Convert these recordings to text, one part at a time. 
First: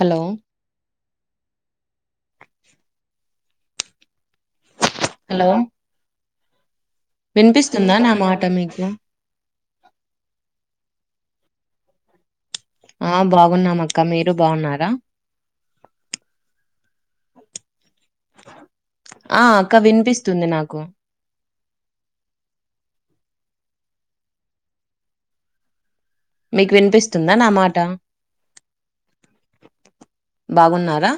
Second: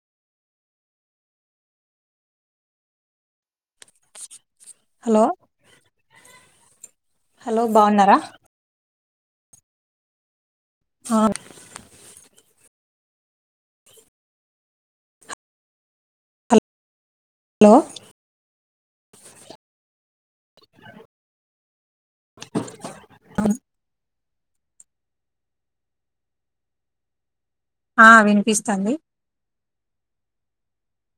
Hello [inaudible] hello hello వినిపిస్తుందా నా బాగున్నారా మాట మీకు ఆ ఆ బాగున్నామక్క మీరు బాగున్నారా హలో ఆ అక్క వినిపిస్తుంది నాకు అ మీకు వినిపిస్తుం ఆ వినిపిస్తంది బాగున్నారా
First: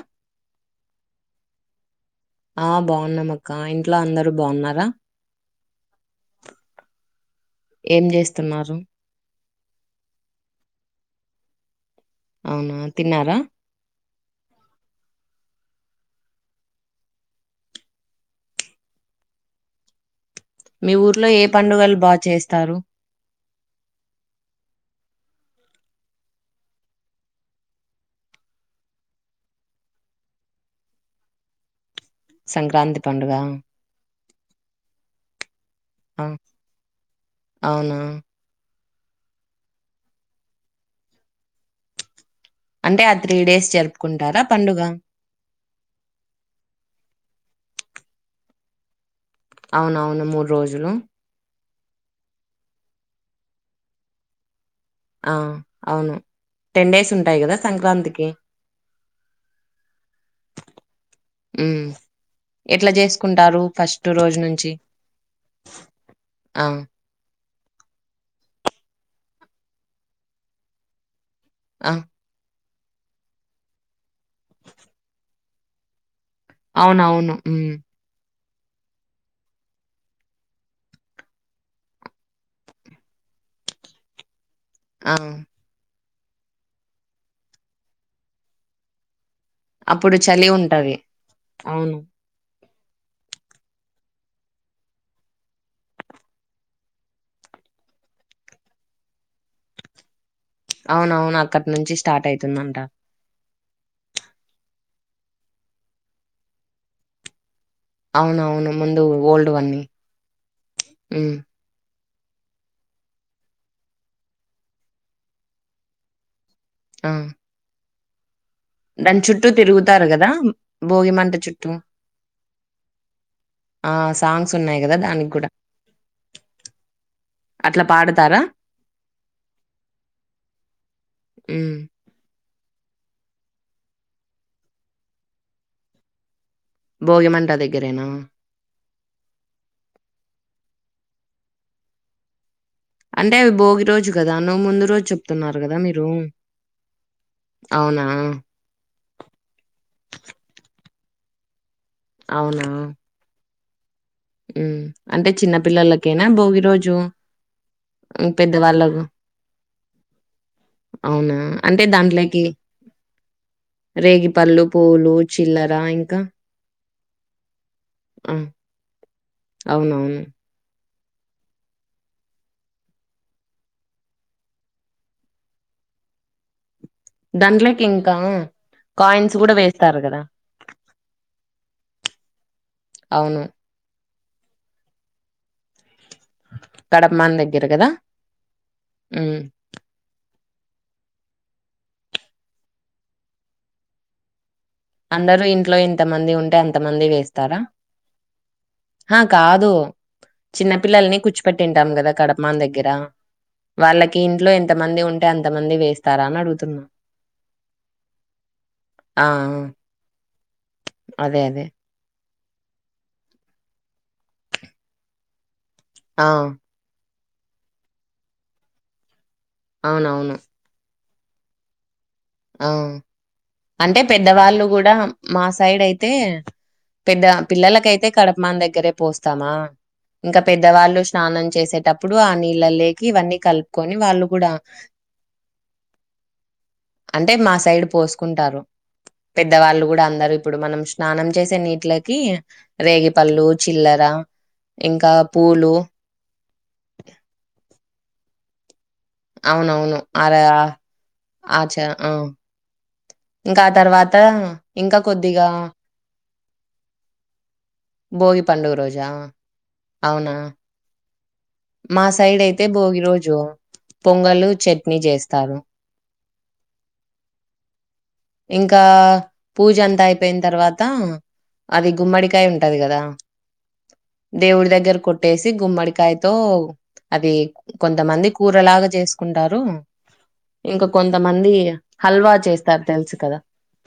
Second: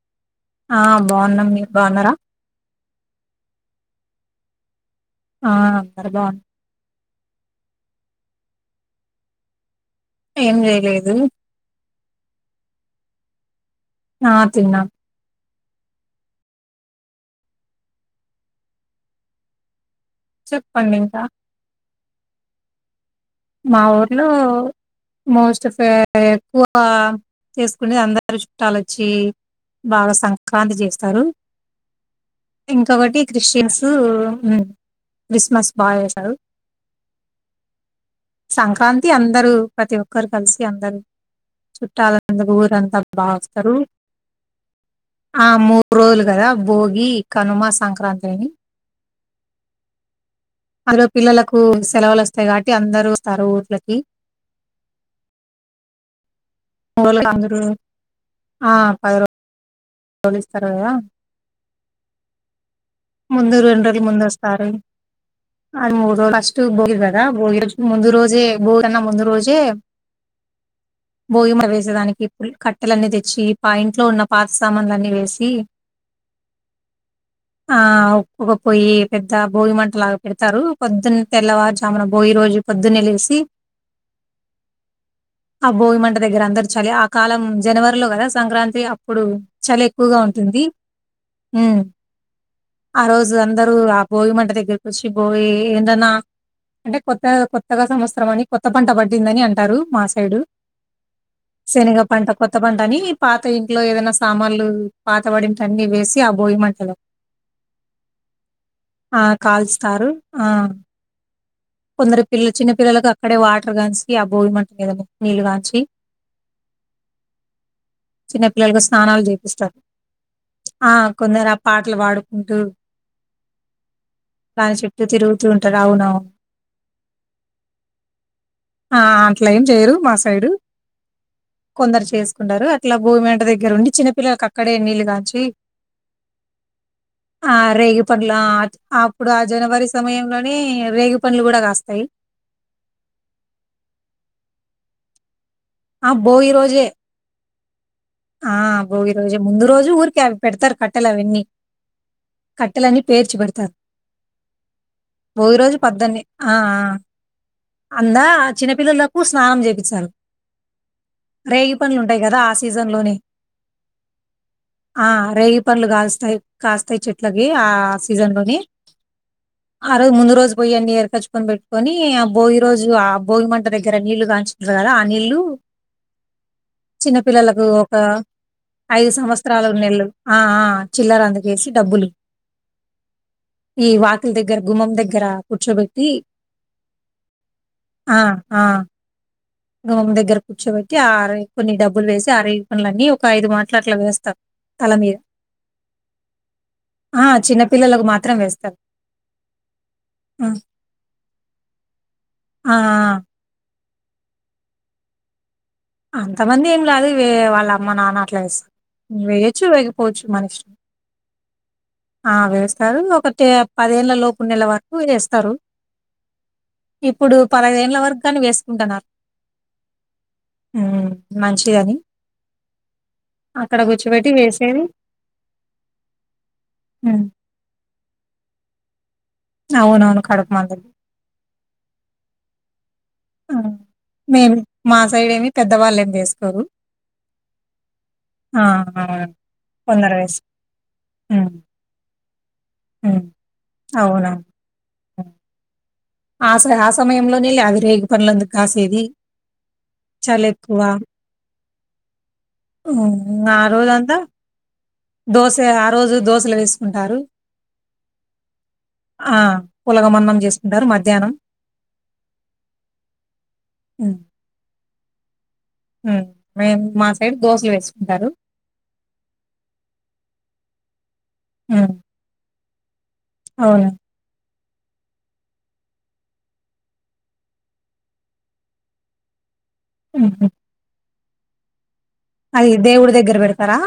ఆ బాగున్నాం మీరు బాగున్నారా ఆ బాగున్నామక్క ఇంట్లో అందరు బాగున్నారా ఆ అందరు బా ఏం చేస్తున్నారు ఏం చేయలేదు అవునా తిన్నారా ఆ తిన్నా మీ చెప్పండి ఇంకా ఊర్లో ఏ పండుగలు బాగా చేస్తారు మా ఊర్లో మోస్ట్ ఆఫ్ ఎక్కువ చేసుకునే అందరు చుట్టాలు వచ్చి బాగా సంక్రాంతి చేస్తారు సంక్రాంతి ఇంకొకటి పండుగ క్రిస్టియన్స్ క్రిస్మస్ బాగా ఆ చేశారు అవునా సంక్రాంతి అందరూ ప్రతి ఒక్కరు కలిసి అందరు చుట్టాల అందకు ఊరంతా అంటే ఆ బా త్రీ డేస్ వస్తారు జరుపుకుంటారా పండుగ ఆ మూడు రోజులు కదా భోగి కనుమ సంక్రాంతి అని అవునవును మూడు రోజులు అందులో పిల్లలకు సెలవులు వస్తాయి కాబట్టి అందరు వస్తారు ఊర్లకి ఆ అవును టెన్ డేస్ మాములుగా ఉంటాయి కదా అందరు సంక్రాంతికి ఆ పది రో కొనిస్తారు కదా ఉమ్ ఎట్లా ముందు చేసుకుంటారు రెండు రోజుల ఫస్ట్ ముందు రోజు వస్తారు నుంచి అది మూడు రోజులు ఫస్ట్ ఆ! భోగి కదా భోగి రోజు ముందు రోజే భోగి కన్నా ముందు రోజే భోగి మ ఆ! వేసే దానికి క కట్టెలన్నీ తెచ్చి మా ఇంట్లో ఉన్నా పాత ఉన్న సామాన్ల అన్నీ వేసి అవునవును మ్మ్ ఒక పొయ్యి పెద్ద భోగి మంటలాగా పెడతారు పొద్దున్న తెల్లవారుజామున భోగి రోజు పొద్దున్నే లేసి [inaudible] ఆ! ఆ భోగి మంటలు దగ్గర అందరు చలి ఆ కాలం జనవరిలో కదా సంక్రాంతి అప్పుడు చలి అప్పుడు ఎక్కువగా చలి ఉంటుంది ఉంటది. అవును. ఆ రోజు అందరు ఆ భోగి మంట దగ్గరికి వచ్చి భోయి ఎందన్నా అంటే కొత్త కొత్తగా సంవత్సరం అని కొత్త పంట పడిందని అంటారు మా సైడు అవునవును. అక్కడి నుంచి శెనగ స్టార్ట్ పంట కొత్త అయితుందంట. పంట అని పాత పాత ఇంట్లో ఏదన్న సామాన్లు పాతపడింటే అన్ని వేసి ఆ భోగి మంటలో అవునవును. ముందు ఆ ఓల్డ్‌వన్నీ. కాల్సుతారు ఆ హ్మ్. కొందరు పిల్లలు చిన్న పిల్లలకు అక్కడే వాటర్ గాంచి ఆ భోగి మంట మీద నీళ్ళు కాంచి ఆ చిన్న పిల్లలు ఇంతగా దాని స్నానాలు చుట్టూ చేపిస్తారు తిరుగుతారు గదా! ఆ భోగిమంట కొందరు ఆ చుట్టూ. పాటలు పడుకుంటూ ఆ! సాంగ్స్ దాని ఉన్నాయి గదా! చెట్టూ దానికి తిరుగుతూ గూడా. ఉంటారు అవునవు అట్లా పాడతారా? ఆ అట్ల ఏం చేయరు మా సైడు హ్మ్. కొందరు చేసుకుంటారు ఆ అట్లా భోగి మంట దగ్గర ఉండి చిన్నపిల్లలకు అక్కడే నీళ్ళు కాంచి భోగిమంట ఆ రేగి దగ్గరేనా? పండ్లు ఆ అప్పుడు ఆ జనవరి సమయంలోనే రేగి పండ్లు కూడా కాస్తాయి అంటే అవి భోగి రోజు కదా నువ్వు ముందు రోజు చెప్తున్నారు కదా మీరు ఆ భోగి రోజే అవునా? ఆ భోగి రోజే ముందు రోజు ఊరికే అవి పెడతారు కట్టెలు అవన్నీ కట్టెలన్నీ పేర్చి పెడతారు మ్మ్ అంటే చిన్న భోగి రోజు పద్దన్నే పిల్లొల్లకేనా ఆ! భోగి ఆ! రోజు అందా హ్మ్. పెద్దవాళ్ళకు చిన్నపిల్లొల్లకు స్నానం చేపిస్తారు అవునా? రేగి అంటే పండ్లు ఉంటాయి కదా ఆ సీజన్ లోనే రేగి పళ్ళు ఆ రేగి పండ్లు కాస్తాయి కాస్తాయ్ చెట్లకి ఆ ఆ సీజన్ లోనే ఆ రోజు అవునవును ముందు రోజు పోయి అన్ని ఏర్ ఎరుకొచ్చుకొని పెట్టుకొని ఆ భోగి రోజు ఆ భోగి మంట దగ్గర నీళ్లు కాంచుంటారు కదా ఆ నీళ్ళలు [inaudible] చిన్న పిల్లలం దాంట్లోకి ఇంకా ఐదు కాయిన్స్ కూడా సంవత్సరాల వేస్తారు నెలలు కదా ఆ ఆ చిల్లర అందుకేసి డబ్బులు అవును ఈ వాకిలి దగ్గర గుమ్ం దగ్గర కుచ్చులు కడపమాన్ దగ్గర కదా ఆఆ హ్మ్. గుమ్మ దగ్గర కూర్చోబట్టి ఆ రేగి పండ్లు కొన్ని డబ్బులు వేసి రేగి పండ్లు అన్ని ఒక ఐదు మాట్లు అట్లా వేస్తారు తల మీద అందరు ఇంట్లో ఇంతమంది ఉంటే అంతమంది ఆ వేస్తారా చిన్న పిల్లలకు మాత్రం వేస్తారు ఆ కాదు ఆ చిన్న పపిల్లల్ని కూర్చిపెట్టింటాం కదా గడప మా ఆ దగ్గర వాళ్ళకి ఇంట్లో ఎంత మంది ఉంటే అంత అంతమంది ఏం లేదు వే వాళ్ళ అమ్మ నాన్న అట్లా ఇస్తా ఆ! ఆ! వేయొచ్చు వేకపోవచ్చు మన ఇష్టం అదే అదే ఆ వేస్తారు ఒకటి పదేళ్ళ లోపు నెల వరకు వేస్తారు ఆ ఇప్పుడు పదహదేళ్ల వరకుగాని వేసుకుంటున్నారు అవును అవును ఉ మంచిదని ఆ అక్కడ అంటే కూర్చోబెట్టి పెద్దవాళ్ళు వేసేది కూడా మా సైడ్ అయితే పెద్ద హ్మ్. పిల్లలకైతే కడపమాన దగ్గరే పోస్తామా అవునవును. ఇంకా కడుపు మందులు. పెద్దవాళ్ళు స్నానం చేసేటప్పుడు ఆ నీళ్ళ లే ఇవన్నీ ఆ! కలుపుకొని వాళ్ళు కూడా మేము మా సైడేమి పెద్దవాళ్ళేమి వేసుకోరు. అంటే మా సైడ్ పోసుకుంటారు ఆ! అవునండి. పెద్దవాళ్ళు కూడా కొందరు అందరూ వేసు ఇప్పుడు మనం స్నానం హ్మ్. చేసే నీటిలకి రేగిపళ్ళు చిల్లర అవునా ఇంకా పూలు ఆ స ఆ సమయంలోనే కదా రేగి పండ్లు అన్ని కాసేది అవును అవును ఆర చలెక్కువ. ఆచా ఆ ఆ ఇంకా రోజంతా తర్వాత ఇంకా కొద్దిగా దోస ఆ రోజు దోశలు వేసుకుంటారు భోగి పండుగ రోజా ఆ పులగం అవునా అన్నం చేస్తుంటారు మధ్యాహ్నం మా సైడ్ అయితే భోగి రోజు పొంగలు చట్నీ చేస్తారు మేము మా సైడ్ దోసలు వేసుకుంటారు ఇంకా పూజ అంతా అయిపోయిన తర్వాత అది గుమ్మడికాయ ఉంటది కదా అవును దేవుడి దగ్గర కొట్టేసి గుమ్మడికాయతో అది కొంతమంది కూరలాగా చేసుకుంటారు హుహు. ఇంకా కొంతమంది హల్వా అది చేస్తారు తెలుస దేవుడి దగ్గర పెడతారా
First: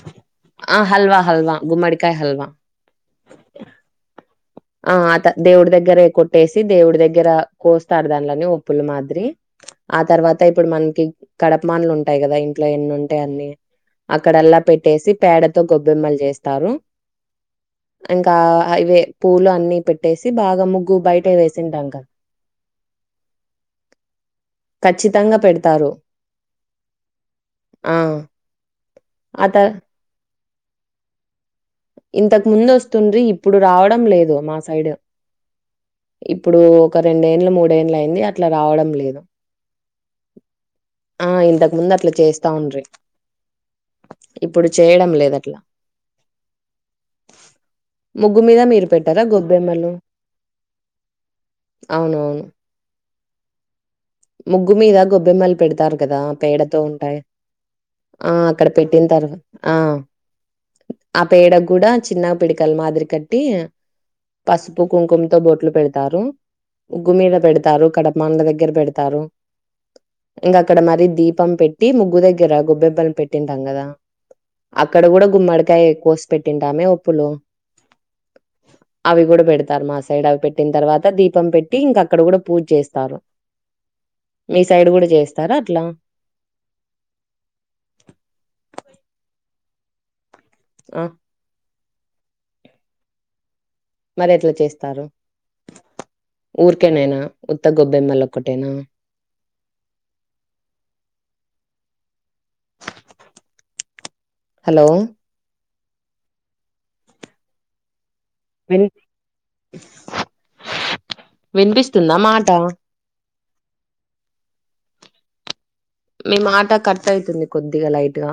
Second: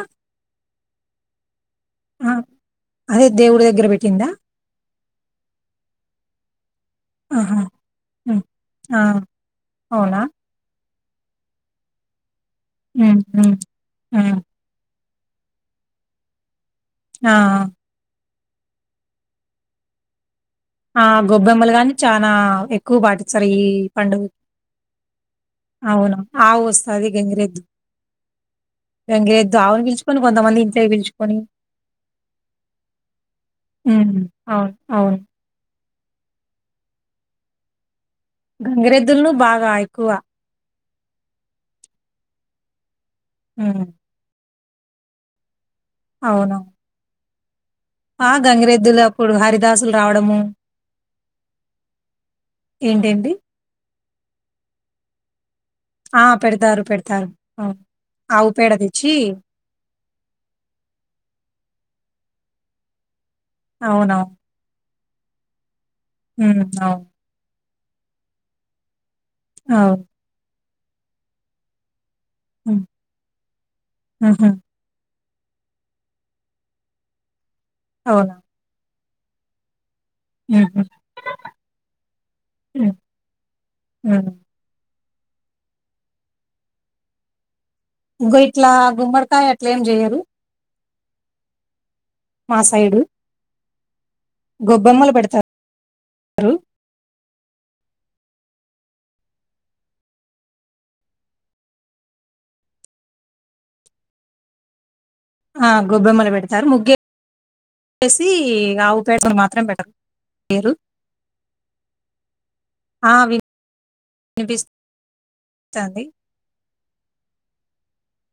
ఆ హల్వా హల్వా గుమ్మడికాయ ఆ! హల్వా అదే దేవుడి దగ్గర పెట్టిందా ఆ అత దేవుడి దగ్గరే కొట్టేసి దేవుడి దగ్గర ఆహా! కోస్తారు హ్మ్. దానిలోని ఉప్పులు ఆ! మాదిరి ఆ అవునా? తర్వాత ఇప్పుడు మనకి కడపమాన్లు ఉంటాయి కదా ఇంట్లో ఎన్ని హ్మ్. ఉంటాయి అన్ని హ్మ్. హ్మ్. అక్కడల్లా పెట్టి చేసి పేడతో గొబ్బెమ్మలు చేస్తారు ఆ ఇంకా అవే పూలు అన్ని పెట్టేసి బాగా ముగ్గు ఆ బయటే గొబ్బెమ్మలు వేసింటాం గాని కదా చనా ఎక్కువ పాటిస్తారు ఈ పండుగ ఖచ్చితంగా పెడతారు అవును ఆవు వస్తుంది గంగిరెద్దు ఆ వెంగే అత దావుని పిలుచుకొని కొంతమంది ఇంట్లో పిలుచుకొని ఇంతకు ముందు వస్తుండ్రి ఇప్పుడు రావడం హ్మ్. లేదు మా అవును. సైడ్ అవును. ఇప్పుడు ఒక రెండేండ్లు మూడేండ్లు అయి య్యింది అట్ల రావడం లేదు గంగిరెద్దులను బాగా ఎక్కువ. ఆ ఇంతకు ముందు అట్లా చేస్తా ఉండ్రి ఉమ్ ఇప్పుడు చేయడం లేదు అట్లా అవును ఆ ముగ్గు మీద మీరు పెట్టారా గంగిరెద్దులప్పుడు గొబ్బెమ్మలు హరిదాసులు రావడము అవునవును ఏంటేంటి? ముగ్గు మీద గొబ్బెమ్మలు పెడతారు కదా ఆ! పేడతో పెడతారు. ఉంటాయి పెడతారు. అవును. ఆ ఆవు అక్కడ పేడ పెట్టిన తెచ్చి తర్వా ఆ ఆ పేడ కూడా చిన్న పిడికల మాదిరి కట్టి అవునవును. పసుపు కుంకుమ తో బొట్లు పెడుత తారు హ్మ్. అవును. ఉగ్గు మీద పెడతారు కడపమాన్ల దగ్గర పెడతారు ఆ ఇంకా అక్కడ మరీ దీపం పెట్టి ముగ్గు దగ్గర హ్మ్. గొబ్బెబ్బలు పెట్టింటాం కదా హుహు. అక్కడ కూడా గుమ్మడికాయ కోసి పెట్టింటామే వొప్పులు అవునా అవి కూడా పెడతారు మా సైడ్ అవి పెట్టిన హుహు. తర్వాత దీపం పెట్టి ఇంక అక్కడ కూడా పూజ చేస్తారు ఉమ్ మీ సైడ్ కూడా చేస్తారా అట్లా ఇగ్గో ఇట్లా గుమ్మడికాయ అట్లా ఏం చెయ్యరు ఆ సైడు. మరి ఎట్ల చేస్తారు గొబ్బెమ్మలు పెడతారు. ఊర్కనేనా ఉతగ్ గొబ్బెమ్మలు ఒకటేనా హలో ఆ గొబ్బెమ్మలు పెడతారు ముగ్గు ఏ సి విన్ ఆవుపేడని మాత్రం పెట్టరు పేరు తున్న మాట [unintelligible] మీ మాట కట్ అయితుంది కొద్దిగా లైట్ గా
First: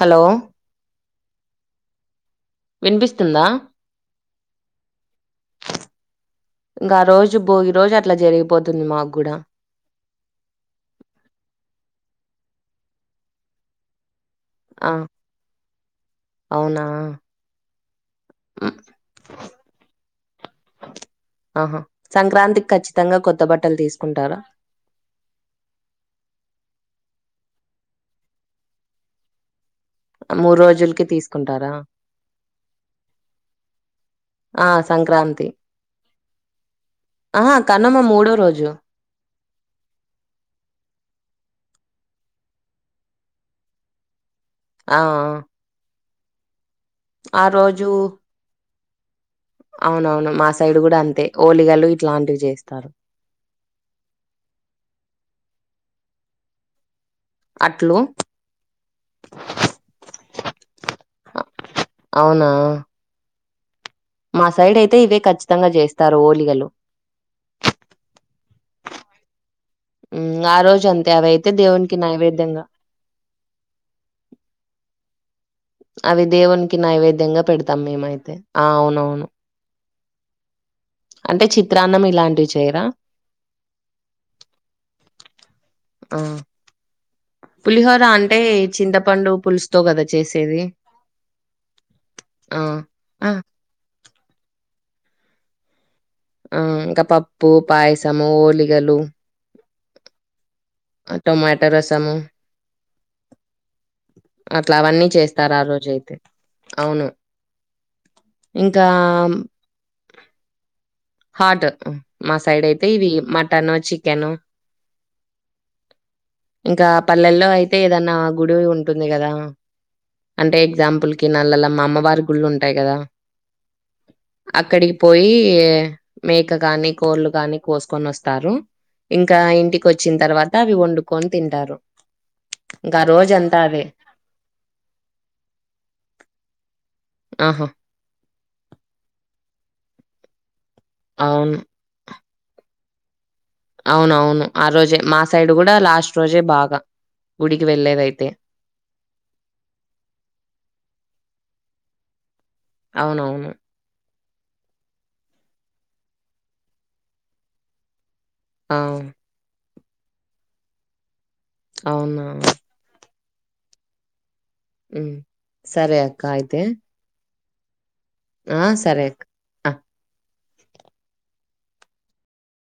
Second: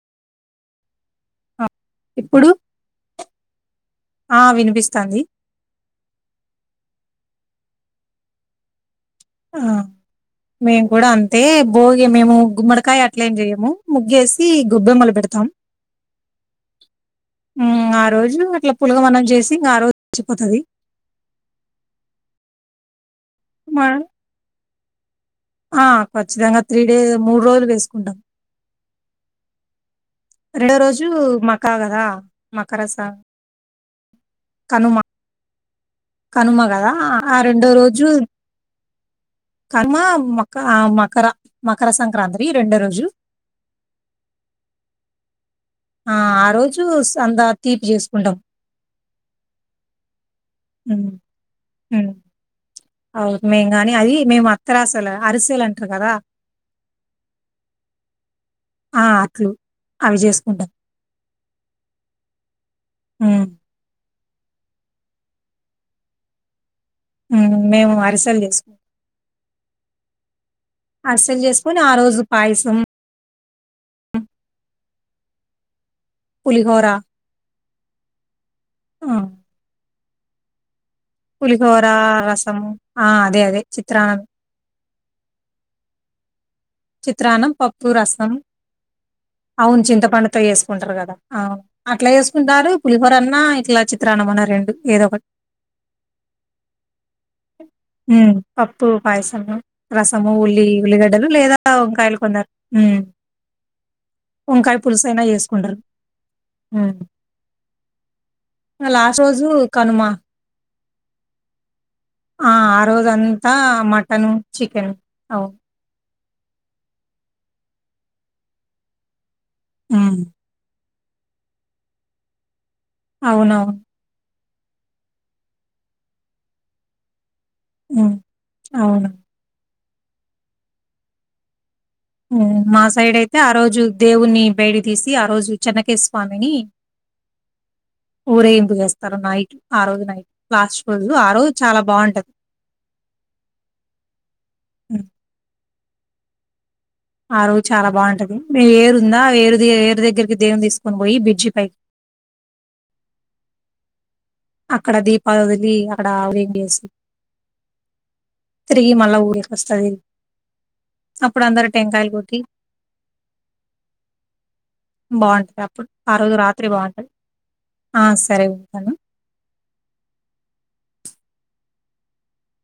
హలో ఆ! ఇప్పుడు వినిపిస్తుందా ఆ వినిపిస్తాంది ఇంకా ఆ రోజు భోగి రోజు అట్లా జరిగిపోతుంది మాకు కూడా ఆ మేము కూడా అంతే భోగి మేము గుమ్మడికాయ అట్ల ఏం చెయ్యము ముగ్గేసి ఆ గొబ్బెమ్మలు పెడతాం అవునా ఉమ్ ఆ రోజు అట్లా హ్మ్. పులగం అన్నం చేసి ఇంకా ఆ రోజు గడిచిపోతది ఆహా సంక్రాంతికి ఖచ్చితంగా కొత్త బట్టలు మ తీసుకుంటారా ఆ ఖచ్చితంగా త్రీ డే మూడు రోజులు వేసుకుంటాం మూడు రెండో రోజులకి రోజు తీసుకుంటారా మకా కదా మకరస ఆ సంక్రాంతి కనుమ కదా ఆ ఆహా రెండో కనుమ రోజు మూడో రోజు కనుమ మక ఆ మకర మకర సంక్రాంతికి రెండో రోజు ఆ ఆ ఆ రోజు ఆ అంతా తీపి రోజు చేసుకుంటాం అవునవును మా సైడ్ కూడా హ్మ్. అంతే ఓలిగలు హ్మ్. ఇట్లాంటివి చేస్తారు అవును మేము కానీ అది మేము అత్తరాసలు అరిసెలు అంటారు కదా అట్లు ఆ అట్లు అవి చేసుకుంటాం అవునా ఊ మా సైడ్ అయితే ఇవే ఖచ్చితంగా చేస్తారు ఓలిగలు ఊ మేము అరిసల్ చేసుకుంటం మ్ ఆ రోజు అంతే అరిసెలు అవైతే చేసుకొని ఆ దేవునికి రోజు నైవేద్యంగా పాయసం అవి దేవునికి పులిహోర నైవేద్యంగా పెడతాం మేమైతే ఆ అవునవును అంటే పులిహోర చిత్రాన్నం ఇలాంటివి రసము చేయరా ఆ అదే అదే చిత్రానం ఆ చిత్రాన్నం పప్పు పులిహోర రసం అంటే చింతపండు పులి అవును చింతపండుతో వేసుకుంటారు కదా ఆ అవును అట్లా ఆ చేసుకుంటారు పులిహోర ఆ అన్న ఇట్లా చిత్రాన్నమన్న రెండు రెండు ఏదో ఒకటి ఆ ఇంకా పప్ ఊ పప్పు పాయసము రసము ఉల్లి ఆ ఉల్లిగడ్డలు లేదా టొమాటో రసము వంకాయలు కొందరు అట్లా వంకాయ అవన్నీ పులుసైనా చేస్తారు ఆ చెసుకుంటరు రోజయితే ఊ అవును. ఇంకా ఆ లాస్ట్ రోజు కనుమ హాట్ మా ఆ సైడ్ ఆ అయితే రోజు ఇవి అంతా మటన్ చికెను మటను చికెన్ అవును ఇంకా పల్లెల్లో అయితే ఏదన్నా గుడి ఉంటుంది కదా ఉమ్ అంటే ఎగ్జాంపుల్ కి నల్లల మా అమ్మవారి గుళ్ళు ఉంటాయి అవునవును అక్కడికి పోయి మేక కాని కోళ్లు కాని కోసుకొని ఉమ్ వస్తారు అవును ఇంకా ఇంటికి వచ్చిన తర్వాత అవి వండుకొని తింటారు మా ఇంకా సైడ్ అయితే ఆ రోజంతా రోజు అదే. దేవున్నీ బయటకి తీసి ఆ రోజు చెన్నకేశవ స్వామిని ఆహా! ఊరేగింపు చేస్తారు నైట్ ఆ రోజు నైట్ లాస్ట్ రోజు ఆ రోజు అవును. చాలా బాగుంటది అవునవును ఆ రోజే మా సైడ్ కూడా లాస్ట్ రోజే బాగా ఆ రోజు గుడికి చాలా వెళ్ళేదైతే. బాగుంటది వేరుందా వేరు వేరు దగ్గరికి దేవున్ని తీసుకొని పోయి బ్రిడ్జి పైకి అవునవును అక్కడ దీపాలొదిలి అక్కడ అవులిన్ చేసి ఆ తరి మల్ ఊరికి వస్తాది అప్పుడు అందరు టెంకాయలు అవునా కొట్టి హ్మ్. బాగుంటుంది అప్పుడు సరే ఆ అక్క రోజు అయితే రాత్రి బాగుంటుంది ఆ సరే ఉంటాను అ